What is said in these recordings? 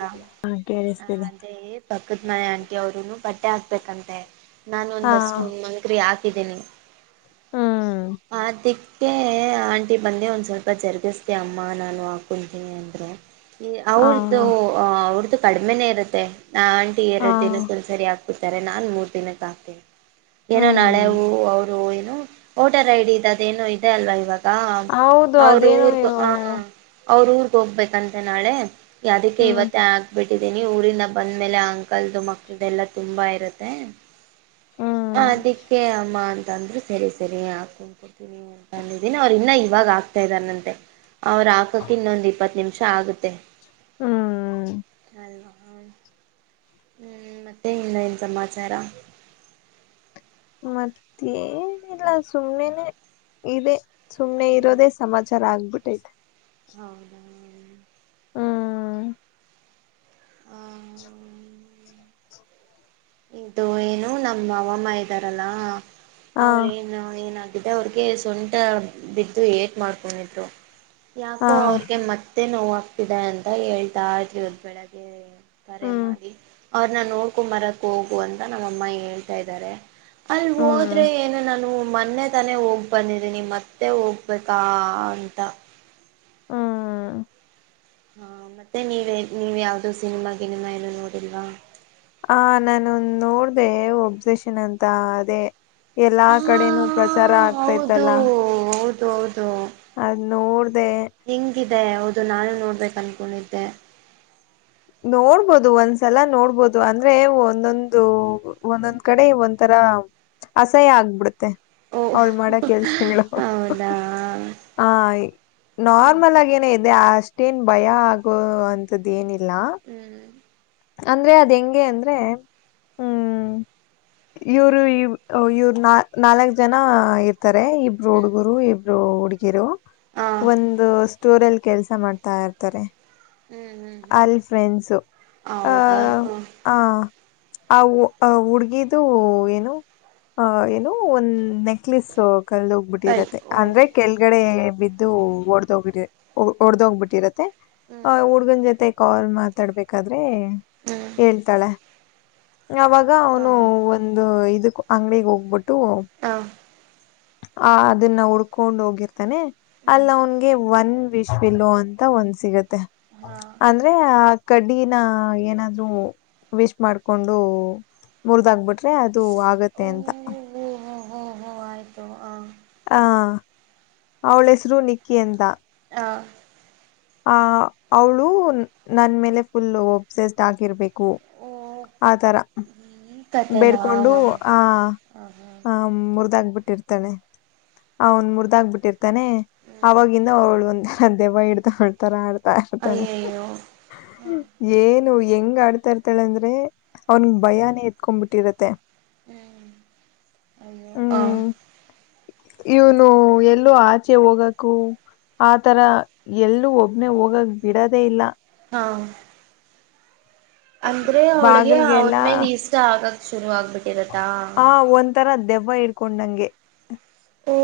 ಹ ಹಾ ಕೇಳಿಸ್ತಿದೆ ಅದೇ ಪಕ್ಕದ ಮನೆ ಆಂಟಿ ಅವರು ನು ಬಟ್ಟೆ ಹಾಕ್ಬೇಕಂತೆ. ನಾನು ಹಾ ಒಂದಷ್ಟು ಮಂತ್ರಿ ಹಾಗಿದ್ದೀನಿ ಹಾ ಹ ದಿಕ್ ಅದಕ್ಕೆ ಆಂಟಿ ಬಂದ ಒಂದು ಸ್ವಲ್ಪ ಜರುಗಿಸ್ತ ಅಮ್ಮ ನಾನು ಹಾಕೊತೀನಿ ಅಂದರೆ. ಅವ್ರದ ಅವ್ರದ್ದ ಕಡಿಮೆನೇ ಇರುತ್ತೆ ನ ಆಂಟಿ ಹಾ ಎರಡ್ದಿನಕ್ ಒಂದ್ ಸರಿ ಆಗ್ತ. ಹಕತಾರೆ ನಾನ್ ಮೂರ್ ದಿನಕ್ಕ ಅಕ್ತಿನಿ. ಏನೋ ಹ್ಮ್ ನಾಳೆವು ಅವರು ಏನು ಓಟರ ಐ ಡಿ ಇದ ಏನೋ ಇದೆ ಅಲ್ವಾ ಇವಾಗ ಹೌದು ಅವರು ಅದೇನು ಊರ್ಗ ಹ. ಅವ್ರ ಊರ್ಗ್ ಹೋಗ್ಬೇಕಂತೆ ನಾಳೆ ಅದಕ್ಕೆ ಹ್ಮ್ ಇವತ್ತೇ ಆಗ್ಬಿಟ್ಟ. ಅದಿನಿ ಊರಿಂದ ಬಂದ್ಮೇಲೆ ಆ ಅಂಕಲ್ದು ಮಕ್ಳದ ಎಲ್ಲಾ ತುಂಬಾ ಇರುತ್ತೆ. ಹ್ಮ್ ಹ ಅದಕ್ಕೆ ಅಮ್ಮ ಅಂ ದ್ರರು ಸರಿ ಸರಿ ಹಾಕೊಂಡ್ಕಡ್ತೀನಿ ಅಂತಂದಿದ್ದೀನಿ ಅವ್ರು ಇನ್ನ ಇವಾಗ ಆಗ್ತಾ ಇದ್ನ್ನಂತೆ. ಅವ್ರ ಹಾಕಕ್ ಇನ್ನೊಂದು ಇಪ್ಪತ್ತು ನಿಮಿಷ ಆಗತ್ತೆ. ಹ್ಮ್ ಹ್ಮ್ ಮತ್ತೆ ಇನ್ನೇನ್ ಸಮಾಚಾರ. ಮತ್ತೇನಿಲ್ಲ ಸುಮ್ನೆನೆನೇ ಇದೆ ಸುಮ್ನೆ ಇರೋದೇ ಸಮಾಚರ ಚಾರ ಆಗ್ಬಿಟ್ಟೈತೆ. ಹೌದಾ. ಹ್ಮ್ [inaudible] ಇದು ಏನು ನಮ್ಮ ಅಮ್ಮ ಇದ್ದಾರಲ್ಲಾ ಹಾ ಅವ್ರೇನು ಏನ. ಡ ಅವ್ರಿಗೆ ಸೊಂಟ ಬಿದ್ದು ಏಟ್ ಮಾಡ್ಕೊಂಡಿದ್ರು ಹಾ ಯಾಕೋ ಅವ್ರಿಗೆ ಮತ್ತೆ ನೋವಾಗ್ತಿದೆ ಅಂತ ಹೇಳ್ತಾ ಇದ್ರಿದ ಬೆಳಗ್ಗೆ ಕರೆ ಹ್ಮ್ ಮಾಡಿ ಅವ್ರನ್ನ ನೋಡ್ಕೊ ಬರಕ್ ಹೋಗು ಅಂತ ನಮ್ಮಮ್ಮ ಹೇಳ್ತಾ ಇದ್ದಾರೆ. ಅಲ್ಲಿ ಹ್ಮ್ ಹೋದ್ರೆ ಏನು ನಾನು. ಮೊನ್ನೆ ತಾನೆ ಹೋಗ್ ಬಂದಿದೀನಿ ಮತ್ತೆ ಹೋಗ್ಬೇಕಾ ಅಂತ. ಹ್ಮ್ ಹಾ ಮತ್ತೆ ನೀವ ನೀವ್ ಯಾವ್ದೋ ಸಿನಿಮಾ ಗಿನ್ಮಾ ಏನು ನೋಡಿಲ್ವಾ. ಹ ನಾನು ನೋಡ್ದ ಒಬ್ಸೆಷನ್ ಅಂತ ಅದೇ. ಎಲ್ಲಾ ಹಾ ಕಡೆನೂ ಪ್ರಚಾರ ಹೌದು ಆಗ್ತೈತಲ್ಲ. ಹೌದು ಹೌದು ಅದ ನೋಡ್ದೇ. ಅದೇ ಹೌದು ನಾನು ನೋಡ್ಬೇಕು ಅನ್ಕೊಂಡಿದ್ದೆ ನೋಡ್ಬೋದು ಒಂದ್ಸಲ ನೋಡ್ಬೋದು ಅಂದ್ರೆ ಒಂದೊಂದು ಒಂದೊಂದ್ ಕಡೆ ಒಂದ ತರ ಅಸಹ್ಯ ಆಗ್ಬಿಡುತ್ತೆ ಓಹ್ ಅವ್ಳ ಮಾಡೋ ಕೆಲ್ಸಗಳು ಹೌದಾ ಹ ಹ್ಮ್ ನಾರ್ಮಲ್ ಆಗ ಏನ ಇದೆ ಅಷ್ಟೇನ್ ಭಯ ಆಗೋ ಅಂತ್ದ್ ಏನಿಲ್ಲ ಹ್ಮ್ ಅಂದ್ರೆ ಅದ್ ಹೆಂಗೆ ಅಂದ್ರೆ ಹ್ಮ್ ಇವ್ರು ಇವುರ್ ನಾ ನಾಲ್ಕ್ ಜನ ಇರ್ ತಾರೆ ಇಬ್ರು ಹ್ಮ್ ಹುಡುಗರು ಇಬ್ರು ಹುಡುಗಿರು ಹಾ ಒಂದು ಸ್ಟೋರ್ಲ್ಲಿ ಕೆಲ್ಸ ಮಾಡ್ತಾ ಇರ್ತಾರೆ ಹ್ಮ್ ಹ್ಮ್ ಹ್ಮ್ ಅಲ್ಫ್ರೆಂಡ್ಸು ಆ ಹ ಆ ಅ ಹುಡ್ಗಿದು ಏನು ಅ ಏನು ಒಂದ್ ನೆ ಅಲೀಸ್ ಕಲ್ದ ಸರಿ ಹೋಗ್ಬಿಟ್ಟಿರತ್ತೆ ಓ ಅಂದ್ರೆ ಕೆಳಗಡೆ ಬಿದ್ದು ಒಡ್ದೋಗ್ಬಿಟ್ಟ ಒಡದ ಹೋಗ್ಬಿಟ್ಟಿರತ್ತೆ ಹ್ಮ್ ಜೊತೆ ಕಾಲ್ ಮಾತಾಡ್ಬೇಕಾದ್ರೆ ಹ್ಮ್ ಹೇಳ್ತಾಳೆ ಅವಾಗ ಹಾ ಅವನು ಹಾ ಒಂದು ಇದಕ್ ಅಂಗ್ಡಿಗೆ ಹೋಗ್ಬಿಟ್ಟು ಹಾ ಆ ಅದನ್ನ ಉುಡ್ಕೊಂಡ್ ಹೋಗಿರ್ತಾನೆ ಹ್ಞೂ ಅಲ್ಲ ಅವನ್ಗೆ ಒಂದ ವಿಶ್ವಿಲು ಅಂತ ಒಂದ್ ಸಿಗತ್ತೆ ಹಾಂ ಅಂದ್ರೆ ಆ ಕಡ್ಡಿನ ಏನಾದ್ರೂ ವಿಶ್ ಮಾಡ್ಕೊಂಡು ಮುರಿದ ಆಗಬಿಟ್ಟ ಆದೆ ಅದು ಆಗತ್ತೆ ಅಂತ ಹೊ ಹೊ ಆಯ್ತು ಆ ಹ ಅವಳ ಹೆಸರು ನಿಕ್ಕಿ ಅಂತ ಹ ಆ ಅವಳು ನನ್ ಮೇಲೆ ಫುಲ್ ಒಬ್ಸೆಸ್ಡ್ ಆಗಿರ್ಬೇಕು ಓ ಆಥರ ಈ ಕತೆನಾ ಬೇಡ್ಕೊಂಡು ಹಾಂ ಆ ಹಾಂ ಹ ಮುರಿದಾಗಬಿಟ್ಟಿರ್ತಾನೆ ಅವನ್ ಮುರಿದಾಗಬಿಟ್ಟಿರ್ತಾನೆ ಹ್ಞೂ ಆವಾಗಿಂದ ಅವಳ ಒಂದು ನಂದೆಬ್ಬ ಇಡ್ತಾಡ್ತಾರ ಆಡ್ತಾ ಆಡ್ತಳೆ ಅಯ್ಯಯ್ಯೋ ಹಾಂ ಏನು ಹೆಂಗ್ ಆಡ್ತಾ ಇರ್ತಾಳೆ ಅಂದ್ರೆ ಅವನ್ ಭಯಾನೇ ಎತ್ಕೊಬಿಟ್ಟಿರತ್ತೆ ಹ್ಮ ಹಾ ಹ್ಮ್ ಇವನು ಎಲ್ಲೋ ಆಚೆ ಹೋಗಕು ಆತರ ಎಲ್ಲೂ ಒಬನೆ ಹೋಗಾಗ ಬಿಡದೇ ಇಲ್ಲ ಹಾ ಅಂದ್ರೆ ಅವಳಗೆ ಅವನ್ ಬಾಗಿಲ್ಗೆಲ್ಲ ಮೇಲೆ ಇಷ್ಟ ಆಗಕ್ ಶುರು ಆಗ್ಬಿಟ್ಟಿರತ್ತಾ ಆ ಒಂಥರ ದೆವ್ವ ಇಡ್ಕೊಂಡ್ ನಂಗೆ ಓ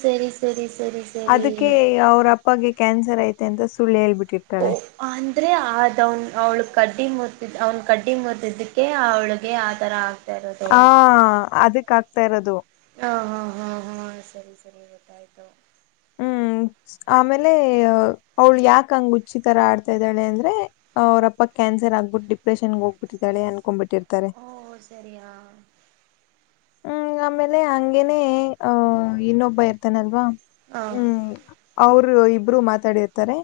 ಸರಿ ಸರಿ ಸರಿ ಅದಕ್ಕೆ ಅವ್ರ ಅಪ್ಪಗೆ ಕ್ಯಾನ್ಸರ್ ಐತೆ ಅಂತ ಸುಳ್ಳು ಹೇಳ್ಬಿಟ್ಟು ಓ ಅಂದ್ರೆ ಆದವನ್ ಅವ್ಳ ಕಡ್ಡಿ ಮುತಿದ್ ಅವ್ನ್ ಕಡ್ಡಿ ಮುರ್ತಿದ್ದಕ್ಕೆ ಅವಳಿಗೆ ಆ ತರ ಆ ರ ಆ ಅದಕ್ ಆಗ್ತಾ ಇರೋದು ಹ ಹಾ ಹಾ ಹಾ ಸರಿ ಸರಿ ಬಡಾಯದು ಹ್ಮ್ ಆಮೇಲೆ ಅವ್ಳು ಯಾಕ ಹಂಗ ಹುಚ್ಚಿತರ ಆಡ್ತಾ ಇದ್ದಾಳೆ ಅಂದ್ರೆ ಅವ್ರಪ್ಪ ಕ್ಯಾನ್ಸರ್ ಆಗ್ಬಿು ಡಿಪ್ರಷನ್ಗೆ ಹೋಗಬಿಟ್ಟಾಳೆ ಅ ಓ ಸರಿಯಾ ಹ್ಮ್ ಆಮೇಲೆ ಹಂಗೇನೆ ಆಹ ಇನ್ನೊಬ್ಬ ಇರ್ತಾನಲ್ವಾ ಹ ಹ್ಮ್ ಅವರು ಇಬ್ರು ಇಬ್ಬರು ಮಾತಾಡಿರ್ತಾರೆ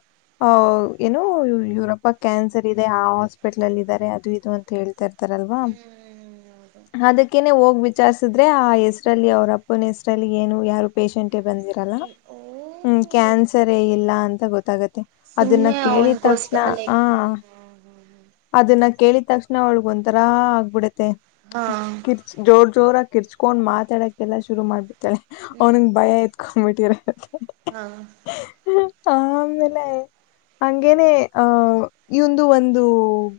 ಏ ಯುರಪ ಕ್ಯಾನ್ಸರ್ ಇದೆ ಆ ಹಾಸ್ಪಿಟ್ಲ ಅಲ್ಲಿ ಇದಾರೆ ಅದು ಇದು ಅಂತ ಹೇಳ್ತಾರೆ ರಲ್ವ ಹ್ಮ್ ಹೌದು ಅದಕ್ಕೇ ಹೋಗ ಚಿಸಿದ್ರೆ ಆ ಹೆಸರಲ್ಲಿ ಅವ್ರ ಅಪ್ಪಬನ ಹೆಸರಲ್ಲಿ ಏನು ಯಾರು ಪೇಷೆಂಟ್ ಬಂದಿರಲ್ಲ ಓ ಹ್ಮ್ ಕ್ಯಾನ್ಸರ್ ಹೇ ಇಲ್ಲ ಅಂತ ಗೊತ್ತಾಗತ್ತೆ ಅದನ್ನ ಸುಮ್ನೆ ಕೇಳಿದ ಅವನ್ಗೋಸ್ಕ ತಕ್ಷಣ ಆ ಲೈಕ್ ಅದನ್ನ ಕೇಳಿದ ತಕ್ಷಣ ಅವಳಗ ಒಂಥರಾ ಆಗ್ಬಿಡತ್ತೆ ಹಾ ಹ್ಮ್ ಕಿರ್ ಜೋರ್ ಚ್ಟೋರಕ ಇರ್ಚ್ಕೊಂಡ್ ಮಾತಾಡಕ್ಕೆೆಲ್ಲಾ ಶುರು ಮಾಡ್ಬಿತಾಳೆ ಅವನಿಗೆ ಭಯ ಎತ್ಕೊಂಡ್ಬಿಟಿರಿ ಹಾ ಹಲೆ ಹಂಗೇನೆ ಅಹ ಇಂದು ಒಂದು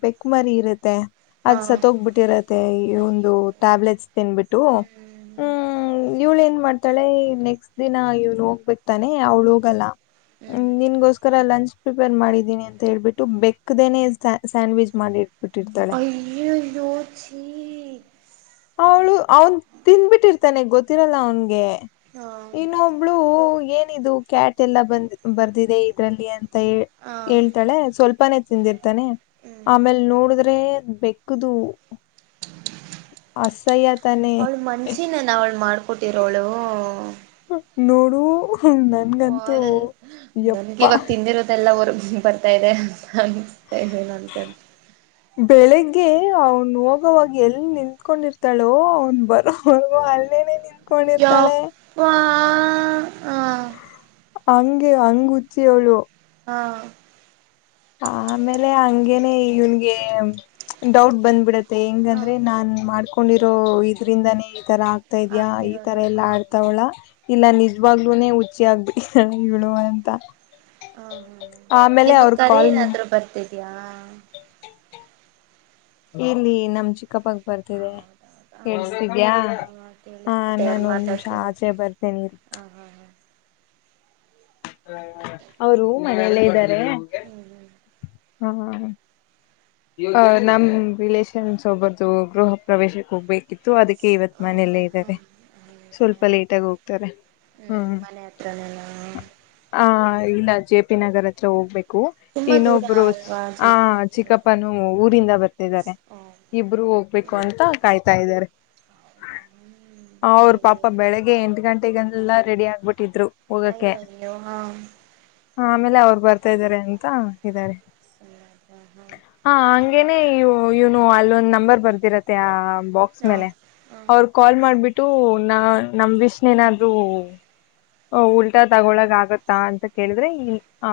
ಬೆಕ್ಮರಿ ಇರುತ್ತೆ ಅದ್ ಹಾ ಸತ್ ಹೋಗ್ಬಿಟ್ಟಿರತ್ತೆ ಈ ಒಂದು ಟ್ಯಾಬ್ಲೆಟ್ ತಿನ್ಬಿಟ್ಟು ಹ್ಮ್ ಇವ್ಳ ಏನ್ ಮಾಡ್ತಾಳೆ ನೆಕ್ಸ್ಟ್ ದಿನ ಇವನು ಹೋಗ್ಬೇಕಕ್ ತಾನೆ ಅವ್ಳು ಹೋಗಲ್ಲ ಹ್ಮ ನಿನ್ಗೋಸ್ಕರ ಲಂಚ್ ಪ್ರಿಪೇರ್ ಮಾಡಿದ್ದೀನಿ ಅಂತ ಹೇಳ್ಬಿಟ್ಟು ಬೆಕ್ದನೆ ಸ್ಯಾಂಡ್ವಿಚ್ ಮಾಡಿ ಇಟ್ಬಿಟ್ಟಿರ್ತಾಳೆ ಅಯೋೋಚ ಅವಳು ಅವನ್ ತಿಿಂದ್ಬಿಟ್ಟಿರ್ತಾನೆ ಗೊತ್ತಿರಲ್ಲ ಅವನ್ಗೆ ಇನ್ನೊಬ್ಳು ಏನಿದು ಕ್ಯಾಟ್ ಎಲ್ಲ ಬಂದ ಬರ್ದಿದೆ ಇದ್ರಲ್ಲಿ ಅಂತ ಹೇಳ್ತಾಳೆ ಸ್ವಲ್ಪನೆೇ ತಿಂದಿರ್ತಾನೆ ಆಮೇಲ್ ನೋಡಿದ್ರೆ ಬೆಕ್ಕದು ಅಸಹ್ಯ ತಾನೆ ಅವಳು ಮನ್ಸಿನನ್ ಅವಳು ಮಾಡ್ಕೊಟ್ಟಿರೋಳು ನೋಡು ಅಪ್ಪ ನನ್ಗಂತೂ ನನ್ಗೆ ಯಪ್ಪಾ ಇವಾಗ ತಿಂದಿರೋದೆಲ್ಲ ಅವರು ಬರ್ತಾ ಇದೆ ಅಂತ ಅನಿಸ್ತಾ ಇದದೆ ನನ್ಕಂತ ಬೆಳಿಗ್ಗೆ ಅವ್ನು ಹೋಗವಾಗ ಎಲ್ಲಿ ನಿಂತ್ಕೊಂಡಿರ್ತಾಳೋ ಅವ್ನ್ ಬರೋ ಅಲ್ಲೇನೆ ನಿ ಕೊಂಡಿರ್ತಾಳೆ ಯಪ್ಪಾ ಆ ಹಂಗೆ ಹಂಗ ಹಚ್ಚಿಯ ಅವಳು ಹಾ ಆಮೇಲೆ ಹಂಗೇನೆ ಇವನ್ಗೆ ಡೌಟ್ ಬಂದ್ಬಿಡತ್ತೆ ಮತ್ತ ಆ ಹೆಂಗಂದ್ರೆ ನಾನ್ ಮಾಡ್ಕೊಂಡಿರೋ ಇದರಿಂದಾನೇ ಈ ತರ ಆಗ್ತಾ ಇದ್ಯಾಾ ಈ ತರ ಆಗ್ತಿರೋದು ಎಲ್ಲಾ ಆ ಹಾ ಆಡ್ತಾವಳ ಇಲ್ಲ ಹಾ ಹಾ ನಿಜವಾಗ್ಲೂ ಖಚಿ ಆಗ್ಬೇಕ ಹೇಳುವ ಅಂತ ಹಾ ಹ್ಮ್ ಆಮೇಲೆ ನಿಮ ಅವ್ರ ಕರೆ ಕಾಲ್ ಏನಾದ್ೂ ಬರ್ತಿದ್ಯಾಾ ಇಲ್ಲಿ ನಮ್ ಚಿಕ್ಕಪ್ಪಾಗ ಬರ್ತಿದೆ ಹೌದೌದು ಹಾಂ ಕಳ್ಸಿದ್ಯಾ ಹಾಂ ಹಾಂ ಹ ಕೇಳಿಸ್ತಿದೆ ಅವ್ರು ನಾನು ಒಂದ್ ನಿಮಿಷ ಮಾತಾಡ್ತಿರೋದು ಆಚೆ ಬರ್ತೇನಿರಿ ಹಾಂ ಹಾಂ ಹಾಂ ಅವರು ಮನೆಯಲ್ಲ ಇದ್ದಾರೆ ಹ್ಮ್ ಹ್ಮ್ ಹಾ ಆ ನಮ್ ರಿಲಷನ್ಸ್ ಒಬ್ಬರ್ದು ಗೃಹ ಪ್ರವೇಶಕ್ಕೆ ಹೋಗ್ಬೇಕು ತ್ತು ಅದಕ್ಕೆ ಇವತ್ ಹ್ಞೂ ಮನೆಯಲ್ಲೇ ಇದ್ದಾರೆ ಹಾಂ ಹಾಂ ಹಾಂ ಹೌದಾ ಸ್ವಲ್ಪ ಲೇಟ್ ಆಗ ಹೋಗ್ತಾರೆ ಹ್ಞೂ ಹ್ಮ್ ಮನೆ ಹತ್ರನೇನಾ ಹ ಇಲ್ಲ ಜೆ ಪಿ ನಗರ್ ಹತ್ರ ಹೋಗ್ಬೇಕು ತುಂಬ ದೂರ ಇನ್ನೊಬ್ ೋಸ್ ಅಲ್ವಾ ಜೆ ಆ ಪಿ ನಗರ ಚಿಕ್ಕಪ್ಪನುೂ ಊರಿಂದ ಬರ್ತಿದ್ದಾರೆ ಓ ಇಬ್ರು ಹೋಗ್ಬೇಕು ಹ್ಞೂ ಅಂತ ಕಾಯ್ತಾ ಇದ್ದಾರೆ ಹೌದಾ ಹ್ಞೂ ಅವರು ಹೇಳಿ ಪಾಪ ಬೆಳಿಗ್ಗೆ ಎಂಟು ಗಂಟೆೆಗೆಲ್ಲ ರೆಡಿ ಆಗ್ಬಿಟ್ಟಿದ್ರು ನ ಹೋಗಕ್ಕೆ ಆ ಹಾ ಆಮೇಲೆ ಅವ್ರು ಬರ್ತಾ ಇದ್ದಾರೆ ಅಂತ ಇದ್ದಾರೆ ಸಮಧ ೇನೆ ಇವನು ಅಲ್ಲೊಂದು್ ನಂಬರ್ ಬರ್ದಿರತ್ತೆ ಆ ಬಾಕ್ಸ್ ಮೇಲೆ ಅವ್ರ ಕಾಲ್ ಮಾಡ್ಬಿಟ್ಟು ನ ನಮ ವಿಷನ್ ಏನಾದ್ೂ ಉಲ್ಟಾ ತಗೊಳಕ್ ಆಗತ್ತಾ ಅಂತ ಕೇಳಿದ್ರೆ ಆ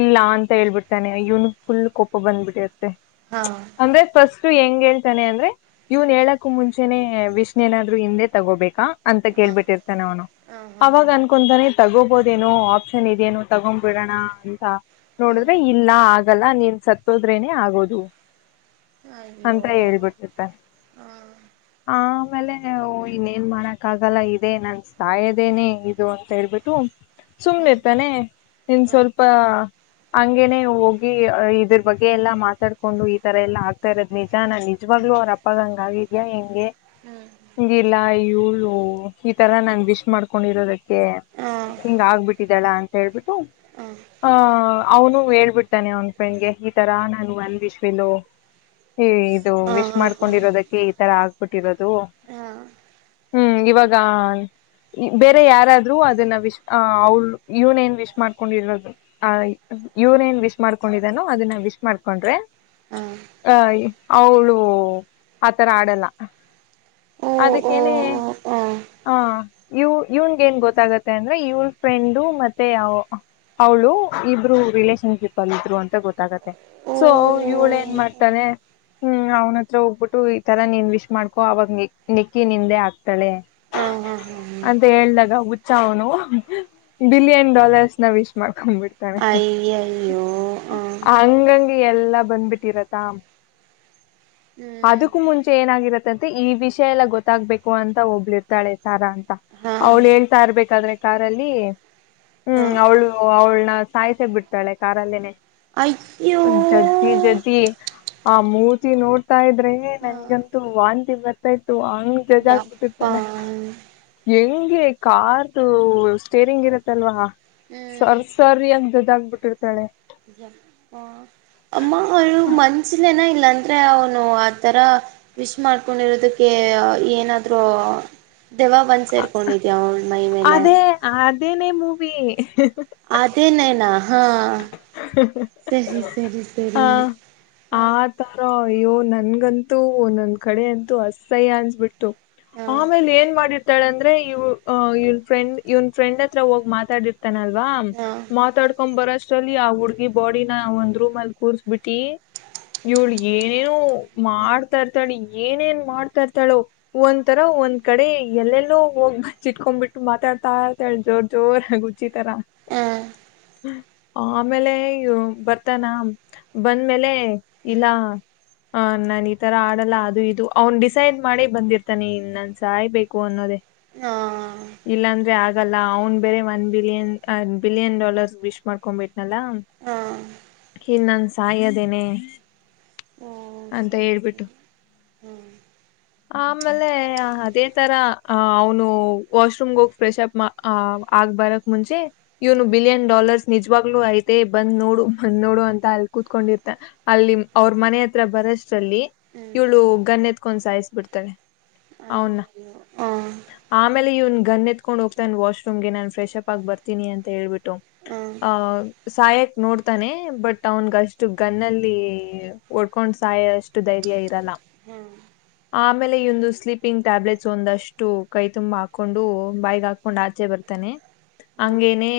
ಇಲ್ಲ ಅಂತ ಹೇಳ್ಬಿಡ್ತಾನೆ ಇವನು ಫುಲ್ ಕೋಪ ಬಂದ್ಬಿಡತ್ತೆ ಹಾಂ ಹಾಂ ಅಂದ್ರೆ ಫಸ್ಟ್ ಇ ಹೆಂಗ್ ಹೇಳ್ತಾನೆ ಅಂದ್ರೆ ಇವ್ನ್ ಹೇಳಕ್ ಮುಂಚೆನೆ ವಿಷ್ಣು ನಾದ್ರು ಹಿಂದೆ ತಗೋಬೇಕಾ ಅಂತ ಹಾಂ ಕೇಳ್ಬಿಟ್ಟಿರ್ತಾನೆ ಅವನು ಹಾಂ ಹಾಂ ಹಾಂ ಅವಾಗ ಅನ್ಕೊಂತಾನೆ ತಗೋ ಹಬೋದೇನೋ ಆಪ್ಷನ್ ಇದೇನು ತಗೊ್ಬಿಡೋಣ ಅಂತ ನೋಡಿದ್ರೆ ಹ್ಮ ಇಲ್ಲ ಆಗಲ್ಲ ನೀನ್ ಸತ್ತೋದ್ರೇನೆ ಆಗೋದು ಅಯ್ಯೋ ಅಂತ ಹೇಳ್ಬಿಟ್ಟಿತ್ತ ಹಾಂ ಆ ಆಮೇಲೆ ಇನ್ನೇನ್ ಮಾಡಕ್ ಆಗಲ್ಲ ಇದೆ ನನ್ ತಾಯದೇನೆ ಇದು ಅಂತ ಹೇಳ್ಬಿಟ್ಟು ಸುಮ್ನೆ ಹಾಂ ಇರ್ತಾನೆ ನಿನ್ ಹಾಂ ಸ್ವಲ್ಪ ಹಂಗೇನೆ ಹೋಗಿ ಇದ್ರ ಬಗ್ಗೆ ಎಲ್ಲಾ ಮಾತಾಡ್ಕೊಂಡು ಈ ತರ ಎಲ್ಲಾ ಆಗ್ತಾ ಇರೋದು್ ನಿಜ ನಾ ನಿಜವಾಗ ಅವರ ಅಪ್ಪ ಗಂಗಿದ್ಯಾ ಹೆಂಗೆ ಹ್ಞೂ ಹಂಗಿಲ್ಲ ಇೂಳ ಈ ತರ ನಾ ವಿಶ್ ಮಾಡ್ಕೊಂಡಿರೋದಕ್ಕೆ ಹಾಂ ಹಿಂಗ ಆಗ್ಬಿಟ್ಟಿದಳ ಅಂತ ಹೇಳ್ಬಿಟ್ಟು ಹಾಂ ಆಹ ಅವನು ಹೇಳ್ಬಿಟ್ಟಾನೆ ಅವ್ ಫೆಂಡ್ಗೆ ಈ ತರ ನಾನು ಅ ವಿಶ್ ಇಲು ಇದು ಹಾ ವಿಶ್ ಹಾ ಮಾಡ್ಕೊಂಡಿರೋದಕ್ಕೆ ಈ ತರ ಆಗ್ ಬಿಟ್ಟಿರೋದು ಹಾ ಹ್ಮ್ ಇವಾಗ ಬೇರೆ ಯಾರಾದ್ರೂ ಅದನ್ನ ವಿಶ್ ಆ ಅವ್ ಇವನ ಏನ್ ವಿಶ್ ಮಾಡ್ಕೊಂಡಿರೋದು ಆ ಯೂರೇನ್ ವಿಶ್ ಮಾಡ್ಕೊಂಡಿದ್ದಾನು ಅದನ್ನ ವಿಶ್ ಮಾಡ್ಕೊಂಡ್ರೆ ಹಾ ಹಾ ಅ ಅವಳು ಆತರ ಆಡಲ್ಲ ಓ ಓ ಅದಕ್ಕೇನೆ ಓ ಆ ಇವು ಇವ್ನ್ಗ ಏನ್ ಗೊತ್ತಾಗತ್ತೆ ಅಂದ್ರೆ ಇವಳ ಫ್ರೆಂಡು ಮತ್ತೆ ಅವ ಅವಳು ಇಬ್ರು ರಿಲೇಷನ್ಶಿಪ್ ಅಲ್ಲಿ ಇದ್ರು ಅಂತ ಗೊತ್ತಾಗತ್ತೆ ಓ ಸೊ ಇವಳ ಏನ್ ಮಾಡ್ತಾನೆ ಹ್ಮ್ ಅವ್ನ ಹತ್ರ ಹೋಗ್ಬಿಟ್ಟು ಈತರ ನೀನ್ ವಿಶ್ ಮಾಡ್ಕೊ ಅವಾಗ ನಿ ನೆಕ್ಕಿ ನಿಂದೆ ಆಗ್ತಾಳೆ ಹಾ ಹಾ ಹಾ ಅಂತ ಹೇಳ್ದಾಗ ಹುಚ್ಚ ಅವನು ಬಿಲಿಯನ್ ಡಾಲರ್ಸ್ ನ ವಿಶ್ ಮಾಡ್ಕೊಂಡ್ಬಿಟ್ಟಿ ಯ ಅಯ್ಯೋ ಹ ಹಂಗಂಗೆ ಎಲ್ಲಾ ಬಂದ್ಬಿಟ್ಟಿರತ್ತಾ ಅದಕ್ಕೂ ಮುಂಚೆ ಏನಾಗಿರತ್ತಂತೆ ಈ ವಿಷಯ ಎಲ್ಲ ಗೊತ್ತಾಗ್ಬೇಕು ಅಂತ ಒಬ್ಳ ಇರ್ತಾಳೆ ಸಾರ ಅಂತ ಹಾ ಅವ್ಳು ಹೇಳ್ತಾ ಇರ್ಬೇಕಾದ್ರೆ ಕಾರಲ್ಲಿ ಹಾ ಹ್ಮ್ ಅವಳು ಅವಳನ ಸಾಯ್ತೆ ಬಿಡ್ತಾಳೆ ಕಾರಲ್ಲೇನೆ ಅಯ್ಯೂ ಜಜ್ಜಿ ಜಜ್ಜಿ ಆ ಮೂರ್ತಿ ನೋಡ್ತಾ ಇದ್ರ ಹಾ ನನ್ಗಂತೂ ವಾಂತಿ ಬರ್ತಾ ಇತ್ತು ಆ ಹ್ಮ ಯಪ್ಪಾ ಜಜಾಗಬಿಟ್ಟಿರ್ತಳೆ ಹ್ಮ್ ಹೆಂಗೆ ಕ್ದು ಸ್ಟೇರಿಂಗ್ ಇರತ್ತಲ್ವಾ ಸರ್ ಸರಿ ಅಂದದ್ದ ಆಾಗಬಿಟ್ಟಿರ್ತಾಳೆ ಹ ಅಮ್ಮ ಅವ ಮನಷಿನನ ಇಲ್ಲಾ ಅಂದ್ರೆ ಅವನು ಆಥರ ವಿಶ್ ಮಾಡ್ಕೊಂಡಿರೋದಕ್ಕೆ ಏನಾದ ದೆವಾ ಒಂದ ಸೇರ್ಕೊಂಡಿದ್ದಿದೀ ಅದೇ ಅದೇನೇ ಮೂವಿ ಅದೇ ನ ನ ಹಾ ಸರಿ ಸರಿ ಹ ಸರಿ ಹ ಆ ತರ ಅಯ್ಯೋ ನನ್ಗಂತೂ ನನ್ ಕಡೆ ಅಂತೂ ಅಸ್ಸಯ್ಯ ಅನ್ಸ್ಬಿಟ್ಟು ಹ ಆಮೇಲೆ ಏನ್ ಮಾಡಿ ಳ ಅಂದ್ರೆ ಇವ್ ಇವ್ ್ರಂಡ್ ಇವ್ ಫ್ರೆಂಡ್ ಹತ್ರ ಹೋಗಿ ಮಾತಾಡಿರ್ತ ತನಲ್ವಾ ಹಾ ಮಾತಾಡ್ಕೊಂಡ್ ಬರೋ ಚಲಿ ಆ ಹುಡ್ಗಿ ಬಾಡಿನ ಒಂದ್ ರೂಮ್ ಅಲ್ಲಿ ಕೂರ್ಸ್ಬಿಟ್ಟಿ ಇಳಗ ಏನೇನು ಹ್ಮ್ ಮಾಡ್ತಾ ಇರ್ತಾಡಿ ಏನೇನ್ ಮಾಡ್ತಾ ಇರ್ತಾಳೋ ಒಂಥರ ಒಂದ್ ಕಡೆ ಎಲ್ಲೆಲ್ಲೋ ಹೋಗ್ ಬ ಇಟ್ಕೊಂಡ್ಬಿಟ್ಟು ಮಾತಾಡ ತಾತ ಜೋರ್ ಜೋರ್ ಹುಚ್ಚಿತರ ಹಾ ಆಮೇಲೆಯ್ಯೋ ಬರ್ತಾನ ಬಂದ್ಮೇಲೆ ಇಲ್ಲಾ ಹ್ಮ್ ಹ ನಾನ ಈ ತರ ಆಡಲ್ಲ ಅದು ಇದು ಅವ್ನ್ ಡಿಸೈಡ್ ಮಾಡಿ ಬಂದಿರ್ತಾನೆ ಇನ್ ನನ್ ಸಾಯ್ಬೇಕು ಅನ್ನೋದೇ ಹಾ ಲ್ಲ ಅವ್ನ್ ಬೇರೆ one billion billion dollars wish ಮಾಡ್ಕೊ್ಬಟ್ಟು ಲ್ಲ ಹಾ ನ್ ನನ್ ಸಾಯದೇನೆ ಹ್ಮ ಸರಿಸರಿ ಹ್ಮ್ ಆಮೇಲೆ ಅದೇ ತರ ಅವ್ನು ವಾಶ್ರೂಮ್ ಹೋಗಿ ಫ್ರೆಶ್ ಅಪ್ ಆ ಆಗ್ಬಾರ ಮುಂಚೆ ಇವನು ಹ್ಮ್ ಬಿಲಿಯನ್ ಡಾಲರ್ಸ್ ನಿಜವಾಗ್ಲುೂ ಐತೆ ಬಂದ್ ನೋಡು ಬಂದ್ ನೋಡು ಅಂತ ಅಲ್ಲಿ ಕೂತ್ಕೊಂಡಿರ್ತ ಅಲ್ಲಿ ಅವ್ರ ಮನೆ ಹತ್ರ ಬರ ಮಹಾರಷ್ಟ್ರಲ್ಲಿ ಹ್ಮ್ ಇವಳು ಗನ್ನ ಎತ್ಕೊಂಡ್ ಸಾಯಿಸಿ ಬಿಿಡ್ತಳೆ ಹ್ಮ ಆಮೇಲೆ ಇವ್ ಗನ್ ಎತ್ಕೊಂಡ ಹೋಗ್ತಾನ ವಾಶ್ರೂಮ್ಗೆ ನಾನ ಫ್ರೆ ಅಪ್ ಆಗ್ ಬರ್ತೀನಿ ಅಂತೇಳ್ಬಿಟ್ಟು ಹಾ ಆಹ ಸಾಯಕ್ ನೋಡ್ತಾನೆ ಬಟ್ ಅವನ್ಗ ಅಷ್ಟು ಗನ್ನಲ್ಲಿ ಒಡ್ಕೊಂಡ್ ಸಾಯ ಅಷ್ಟು ಧೈರ್ಯ ಇರಲ್ಲ ಹ್ಮ ಆಮೇಲೆ ಈ ಒಂದು ಸ್ಲೀಪಿಂಗ್ ಟ್ಯಾಬ್ಲೆಟ್ಸ್ ಒಂದಷ್ಟು ಕೈ ತುಂಬಾ ಹಾಕೊಂಡು ಬಾಯಗ್ ಹಾಕೊಂಡು ಆಚೆ ಬರ್ತಾನೆ ಹಂಗೇನೆೇ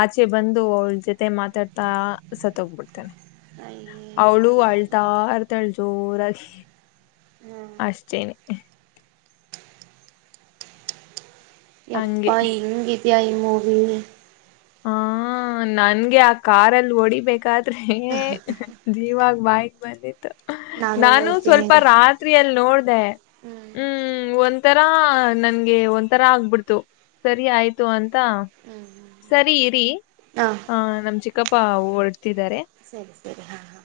ಆಚೆ ಬಂದು ಅವಳ ಜೊತೆ ಮಾತಾಡ್ತಾ ಸತ್ತೋಗ್ಬಿಡ್ತೇಾನೆ ಅವಳು ಅಯ್ಯಯ್ಯೋ ಆಳ್ತ ಹಾ ಅರ್ತಳ್ ಜೋರಾಗಿ ಅಷ್ಟೇನೆ ಹಂಗೆ ಎಪ್ಪಾ ಎಂಗ ಇದಿ ಈ ಮೋವಿ ಹಾ ನನ್ಗೆ ಆ ಕಾರಲ್ಲಿ ಹೊಡಿಬೇಕಾದ್ರೆ ಜೀವಾ ವೈಕ್ ಬಂದಿತ್ತು ನಾನು ನೋಡ್ತೀನಿ ಸ್ವಲ್ಪ ಇರು ರಾತ್ರಿಯಲ್ಲಿ ನೋಡ್ದ ಹ್ಮ್ ಒ ಒ ತರಾ ನನ್ಗೆ ಒಂಥರಾ ಆಗ್ಬಿಡ್ತು ಸರಿ ಆಯ್ತು ಅಂತಾ ಹ್ಮ್ ಹ್ಮ್ ಸರಿ ಇರಿ ಹಾ ಆ ನಮ್ಮ ಚಿಕ್ಕಪ್ಪಾ ಹೊಡ್ತಿದ್ದಾರೆ ಸರಿ ಸರಿ ಹಾ ಹಾ ಹ